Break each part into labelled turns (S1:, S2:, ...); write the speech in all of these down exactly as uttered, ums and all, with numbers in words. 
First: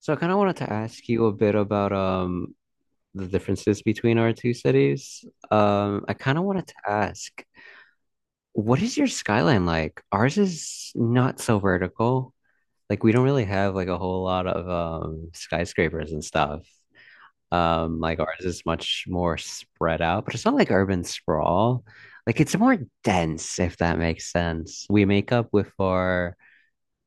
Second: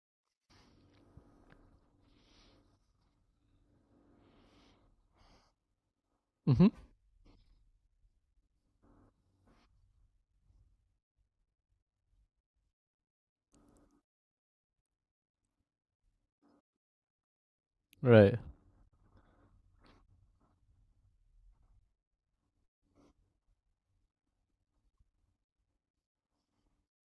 S1: So I kind of wanted to ask you a bit about um the differences between our two cities. Um, I kind of
S2: Mm-hmm.
S1: wanted to ask, what is your skyline like? Ours is not so vertical. Like we don't really have like a whole lot of um skyscrapers and stuff. Um, like
S2: Right.
S1: ours is much more spread out, but it's not like urban sprawl. Like it's more dense, if that makes sense. We make up with our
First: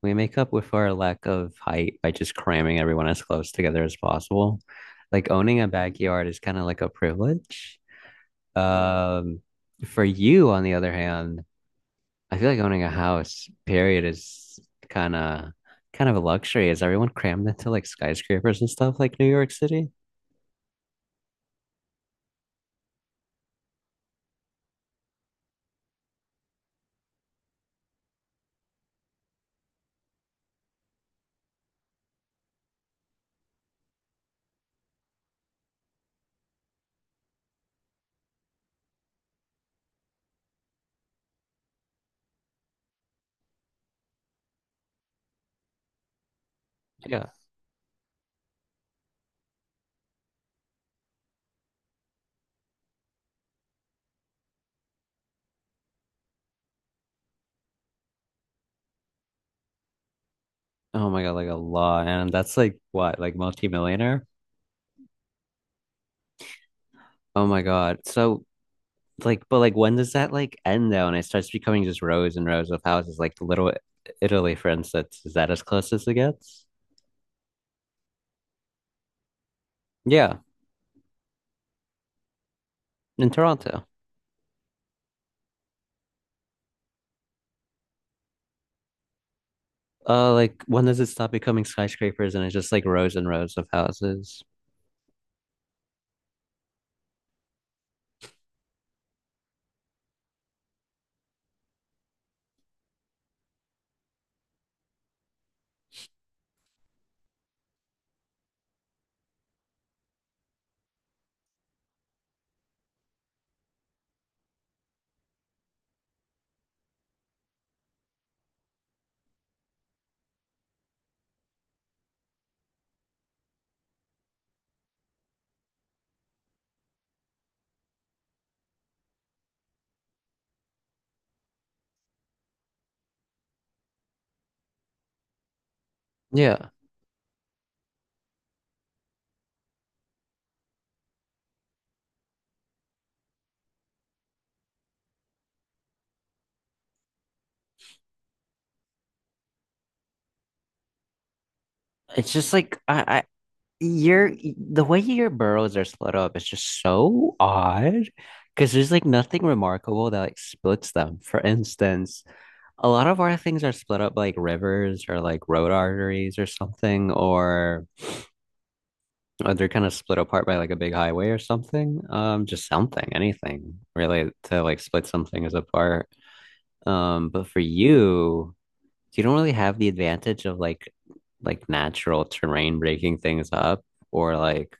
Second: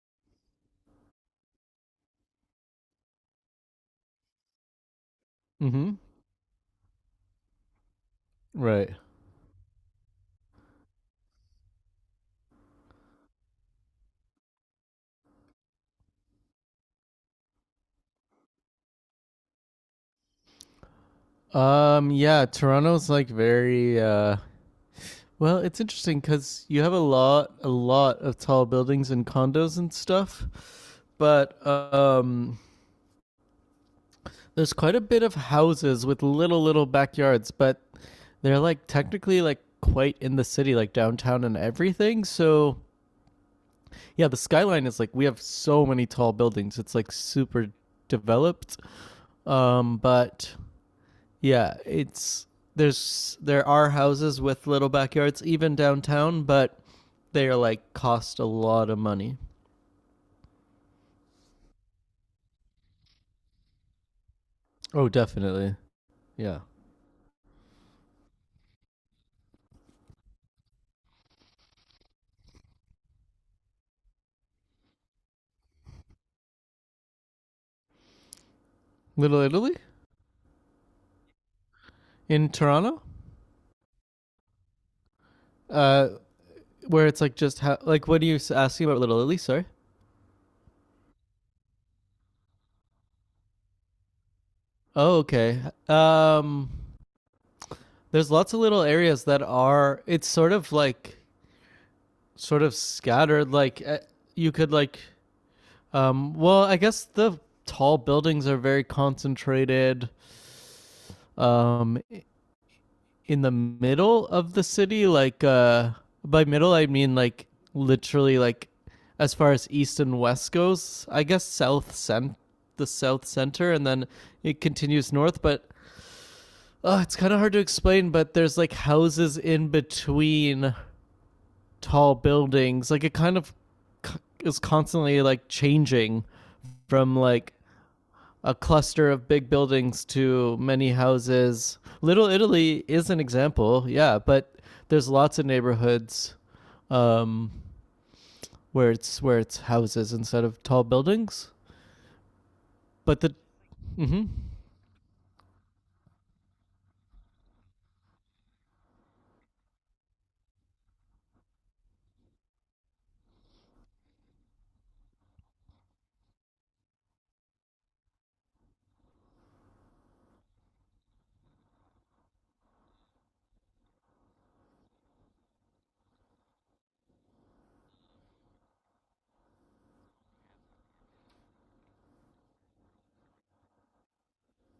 S1: We make up with our lack of height by just cramming everyone as close together as possible. Like owning a
S2: Mm-hmm.
S1: backyard is kind of like a privilege.
S2: Right.
S1: Um, for you, on the other hand, I feel like owning a house, period, is kind of kind of a luxury. Is everyone crammed into like skyscrapers and stuff like New York City?
S2: Um. Yeah. Toronto's like very. Uh, well, it's interesting because you have a lot, a lot of tall buildings and condos and stuff, but um, there's quite a bit of houses with little, little backyards, but they're like technically like quite in the city, like downtown and everything. So yeah, the skyline is like we have so many tall buildings. It's like
S1: Yeah.
S2: super developed. Um, but Yeah, it's there's there are houses with little backyards even downtown, but they are like cost a lot of money.
S1: Oh my God, like a lot. And that's like what, like multimillionaire?
S2: Oh, definitely. Yeah.
S1: Oh my God. So like but like when does that like end though and it starts becoming just rows and rows of houses like Little Italy, for instance? Is that as close as it gets?
S2: Little Italy
S1: Yeah,
S2: in Toronto?
S1: in Toronto.
S2: Uh, where it's like just how like what are you asking about Little Italy, sorry?
S1: Uh, like when does it stop becoming skyscrapers and it's just like rows and rows of houses?
S2: Oh, okay. Um there's lots of little areas that are it's sort of like sort of scattered like eh, you could like um well, I guess the tall buildings are very concentrated um in the middle of the city like uh by middle I mean like literally like as far as east and west goes, I guess south cent the south center, and then it continues north. But oh, it's kind of hard to explain, but there's like houses in between tall buildings. Like it kind of c- is constantly like changing
S1: Yeah,
S2: from like a cluster of big buildings to many houses. Little Italy is an example, yeah, but there's lots of neighborhoods, um, where it's where it's houses instead of tall buildings.
S1: it's just like I,
S2: But
S1: I
S2: the mm-hmm.
S1: your the way your boroughs are split up is just so odd, because there's like nothing remarkable that like splits them. For instance, a lot of our things are split up by, like, rivers or like road arteries or something. Or Uh, they're kind of split apart by like a big highway or something. Um, just something, anything really to like split some things apart. Um, but for you, you don't really have the advantage of like like natural terrain breaking things up or like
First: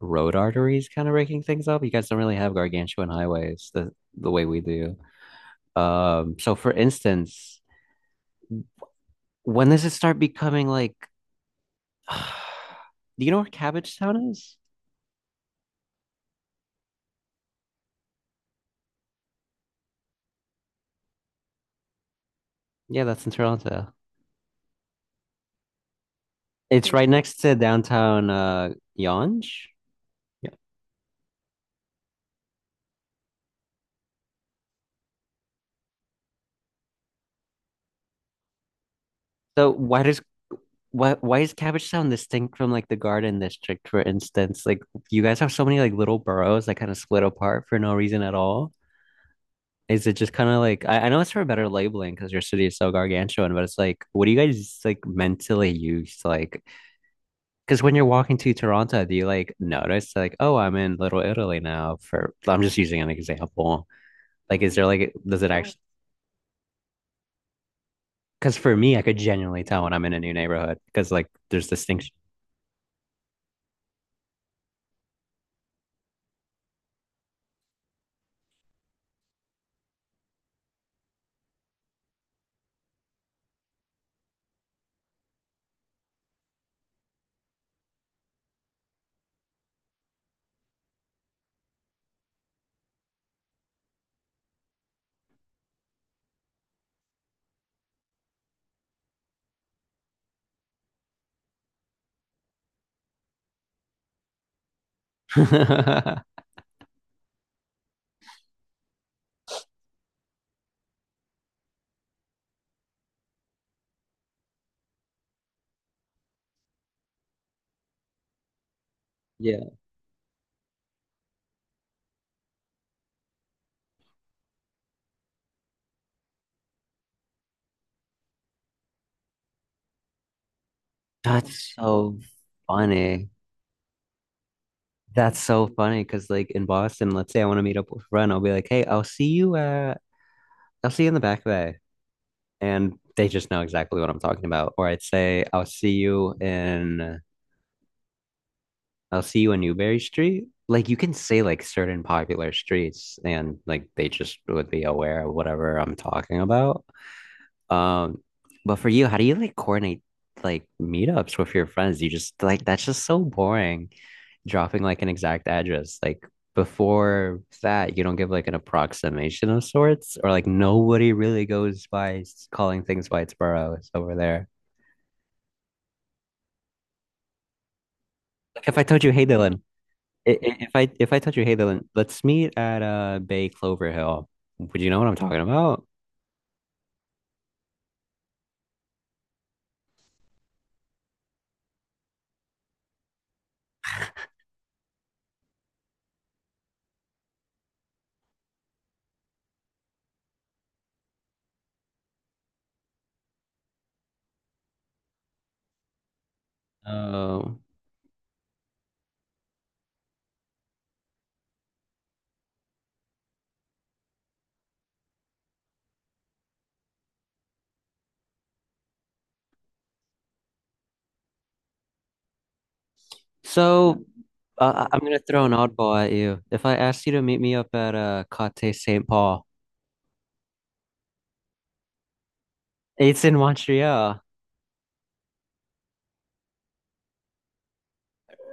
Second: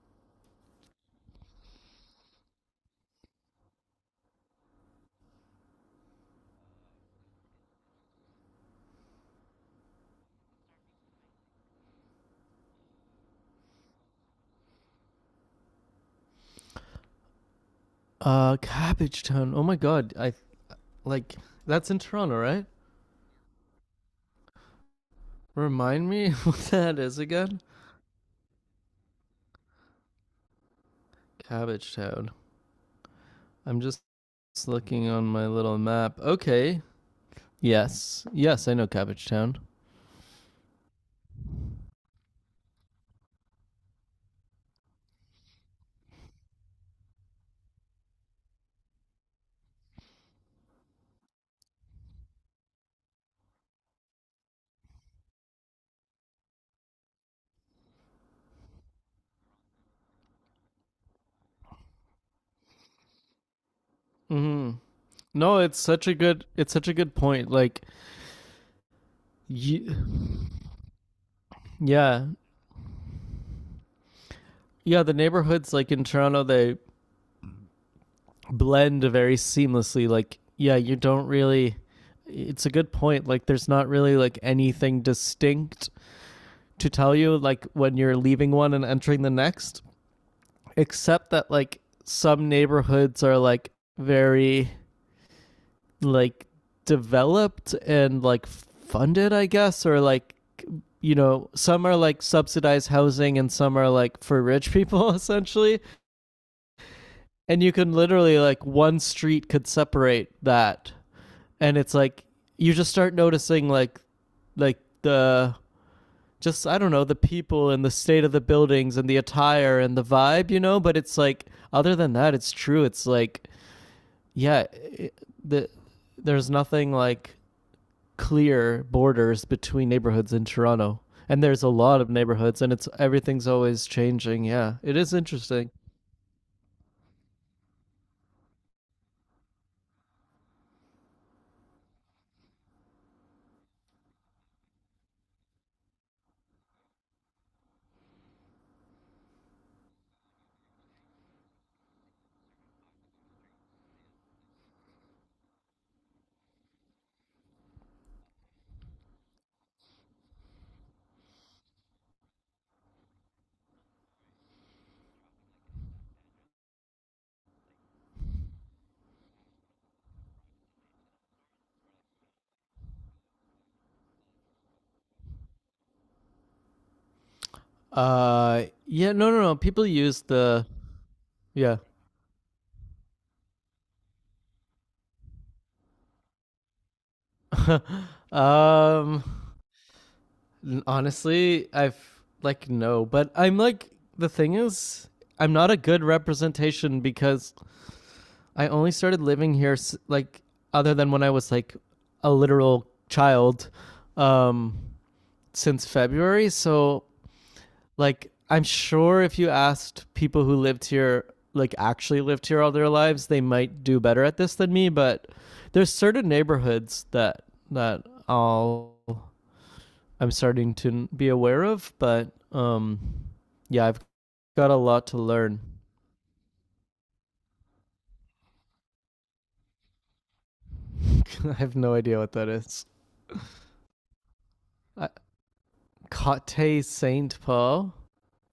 S1: road arteries kind of breaking things up. You guys don't really have gargantuan highways the the way we do. Um, so for instance, when does it start becoming like do you know where Cabbage Town is?
S2: Uh, Cabbage Town. Oh my God, I like that's in Toronto, right?
S1: Yeah, that's in Toronto.
S2: Remind me what
S1: It's
S2: that
S1: right
S2: is
S1: next to
S2: again.
S1: downtown uh Yonge. Yeah.
S2: Cabbage Town. I'm just looking on my little map. Okay. Yes. Yes, I know Cabbage Town.
S1: So why does why why is Cabbage Town distinct from like the Garden District, for instance? Like you guys have so many like little boroughs that kind of split apart for no reason at all. Is it just kind of like I, I know it's for better labeling because your city is so gargantuan, but it's like what do you guys like mentally use? Like because when you're walking to Toronto, do you like notice like oh I'm in Little Italy now? For I'm just using an example. Like is
S2: Mm-hmm.
S1: there like does it Oh,
S2: No,
S1: actually,
S2: it's such a good it's such a good point. Like
S1: because for me, I could genuinely tell when
S2: you,
S1: I'm in a new neighborhood because like there's distinction.
S2: yeah. Yeah, the neighborhoods like in Toronto they blend very seamlessly. Like yeah, you don't really, it's a good point. Like there's not really like anything distinct to tell you like when you're leaving one and entering the next, except that like some neighborhoods are like very like developed and like funded, I guess, or like you know, some are like subsidized housing and some are like for rich people essentially. And you can literally like one street could separate that. And it's like you just start noticing like like the just I don't know, the people and the state of the buildings and the
S1: Yeah.
S2: attire and the vibe, you know, but it's like other than that it's true. It's like yeah, it, the there's nothing like clear borders between neighborhoods in Toronto. And there's a
S1: That's
S2: lot of
S1: so
S2: neighborhoods, and it's
S1: funny.
S2: everything's always changing. Yeah, it is
S1: That's so
S2: interesting.
S1: funny because like in Boston, let's say I want to meet up with a friend, I'll be like, "Hey, I'll see you uh I'll see you in the Back Bay." And they just know exactly what I'm talking about. Or I'd say, "I'll see you in "I'll see you in Newberry Street." Like you can say like certain popular streets and like they just would be aware of whatever I'm talking about. Um, but for you, how do you like coordinate like meetups with your friends? You just like that's just so boring dropping like an exact address. Like before that, you don't give like an approximation of sorts, or like nobody really goes by s- calling things by its borough. It's over there.
S2: Uh,
S1: Like if I told you,
S2: yeah,
S1: hey
S2: no, no, no.
S1: Dylan,
S2: People use
S1: i- i-
S2: the
S1: if I if I told you, hey
S2: yeah.
S1: Dylan, let's meet at uh Bay Clover Hill, would you know what I'm talking about?
S2: um, honestly, I've like no, but I'm like the thing is, I'm not a good representation because I only started living here like other than when I was like a literal child um since February. So
S1: Oh.
S2: like I'm sure if you asked people who lived here, like actually lived here all their lives, they might do better at this than me. But there's certain neighborhoods that that I'll I'm starting to be aware of. But um, yeah, I've
S1: So,
S2: got a
S1: uh, I- I'm
S2: lot
S1: gonna
S2: to
S1: throw an
S2: learn.
S1: oddball at you. If I asked you to meet me up at uh Côté Saint Paul,
S2: I have no idea what that is.
S1: it's in Montreal.
S2: I, Cote Saint Paul,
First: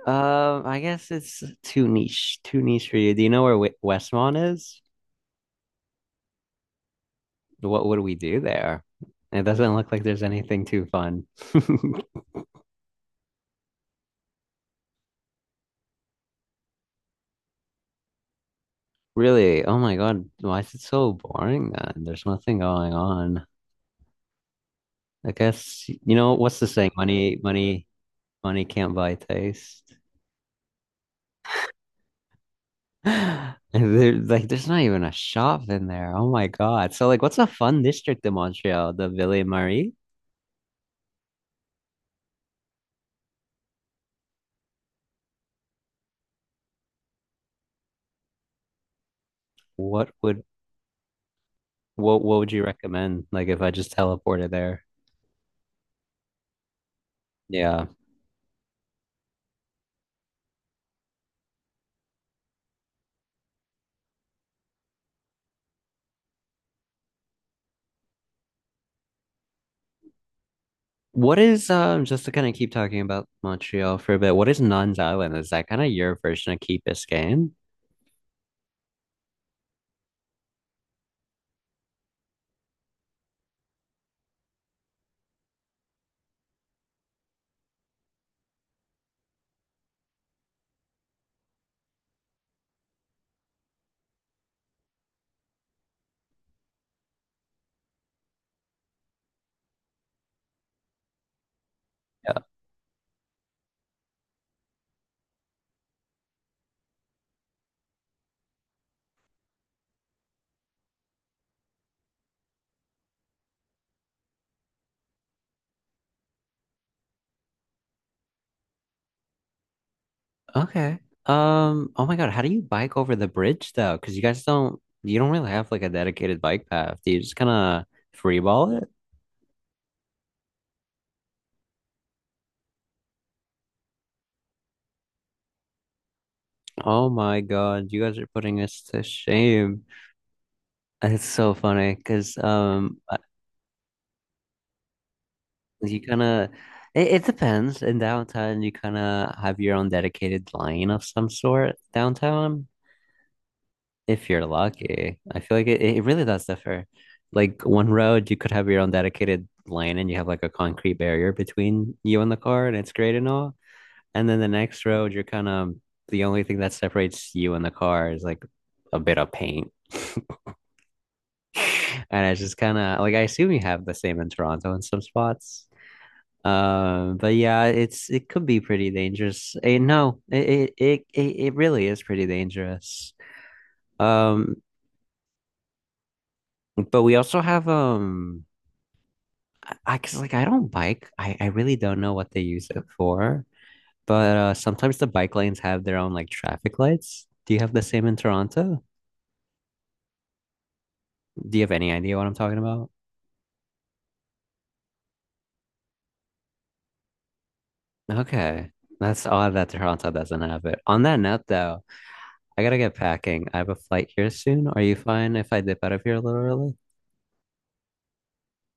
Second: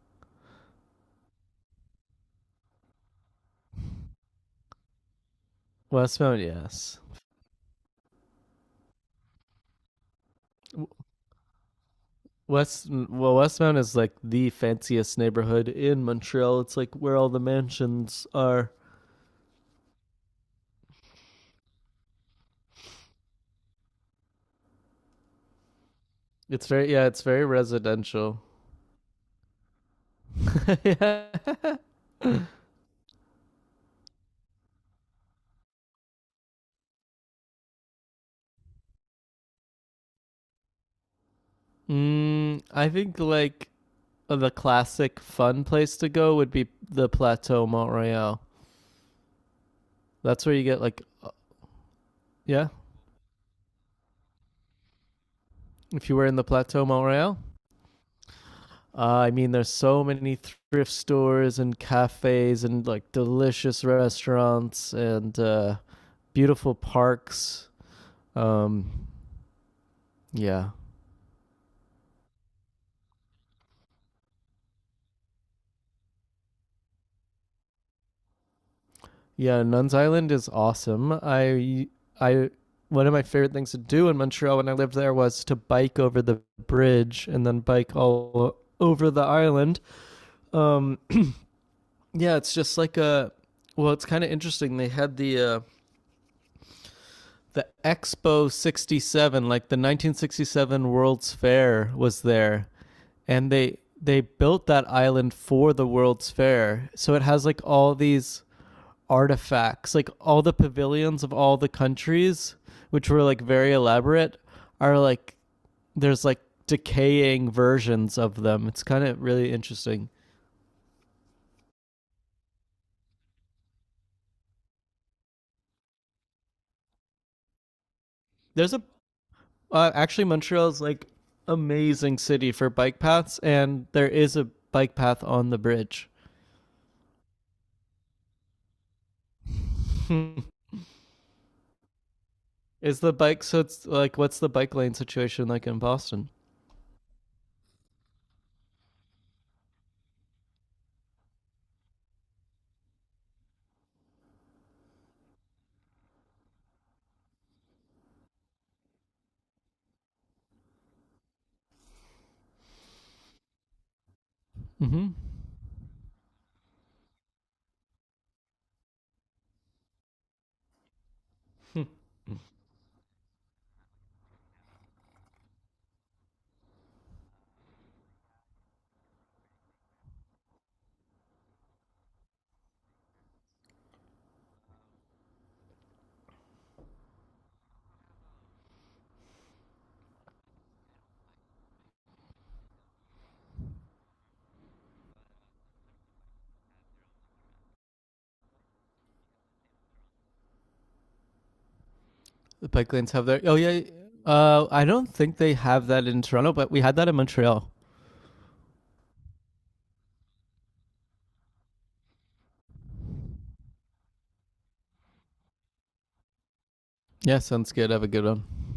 S1: Um, I guess it's too niche, too niche for you. Do you know where Wi- Westmont is?
S2: Westmount, yes.
S1: What would we do there? It doesn't look like there's anything too fun.
S2: West, well Westmount is like the fanciest neighborhood in Montreal. It's like where all the mansions are.
S1: Really? Oh my God, why is it so boring then? There's nothing going on. I guess you know what's the
S2: It's
S1: saying?
S2: very, yeah, it's
S1: Money,
S2: very
S1: money,
S2: residential.
S1: money can't buy taste.
S2: Yeah.
S1: And there, like, there's not even a shop in there. Oh my God. So, like, what's a fun district in Montreal? The Ville Marie?
S2: Mm, I think like the classic fun place to go would be the Plateau Mont-Royal.
S1: What would
S2: That's where you get like uh,
S1: what what would you
S2: yeah,
S1: recommend? Like, if I just teleported there?
S2: if you were in the Plateau Montreal.
S1: Yeah.
S2: Uh, I mean, there's so many thrift stores and cafes and like delicious restaurants and uh, beautiful parks. Um, Yeah.
S1: What is um just to kind of keep talking about Montreal for a bit, what is Nuns Island? Is that kind of your version of Key Biscayne?
S2: Yeah, Nuns Island is awesome. I I one of my favorite things to do in Montreal when I lived there was to bike over the bridge and then bike all over the island. Um yeah, it's just like a well, it's kind of interesting. They had the uh the Expo sixty-seven, like the nineteen sixty-seven World's Fair was
S1: Yeah.
S2: there, and they they built that island for the World's Fair. So it has like all these artifacts, like all the pavilions of all the countries, which were like very elaborate, are like there's like decaying versions of them. It's kind of really interesting.
S1: Okay. Um, oh my God, how do you bike over the bridge though? Because you guys don't you don't really have like a dedicated bike path. Do you just kind of
S2: There's a
S1: freeball?
S2: uh, actually Montreal's like amazing city for bike paths, and there is a bike path on the bridge.
S1: Oh my God, you guys are putting us to shame. It's so funny because um
S2: Is the
S1: uh,
S2: bike, so it's like what's the bike lane situation like in
S1: you kind
S2: Boston?
S1: of it, it depends. In downtown, you kind of have your own dedicated line of some sort downtown if you're lucky. I feel like it, it really does differ. Like one road, you could have your own dedicated lane and you have like a concrete barrier between you and the car and it's great and all. And then the next
S2: Mm-hmm.
S1: road, you're kind of the only thing that separates you and the car is like a bit of paint. And I just kind of like I assume you have the same in Toronto in some spots. Um, but yeah, it's it could be pretty dangerous. Eh, no, it, it it it really is pretty dangerous. Um, but we also have um, I I- cause like I don't bike. I I really don't know what they use it for. But uh, sometimes the bike lanes have their own like traffic lights. Do you have the same in Toronto? Do you have any idea what I'm talking
S2: The
S1: about?
S2: bike lanes have their oh yeah. Uh, I don't think they have that in Toronto, but we had that in Montreal.
S1: Okay, that's odd that Toronto doesn't have it. On that note, though, I gotta get packing. I have a flight here soon. Are you fine if I dip out of here a little early?
S2: Yeah, sounds good. Have a good one.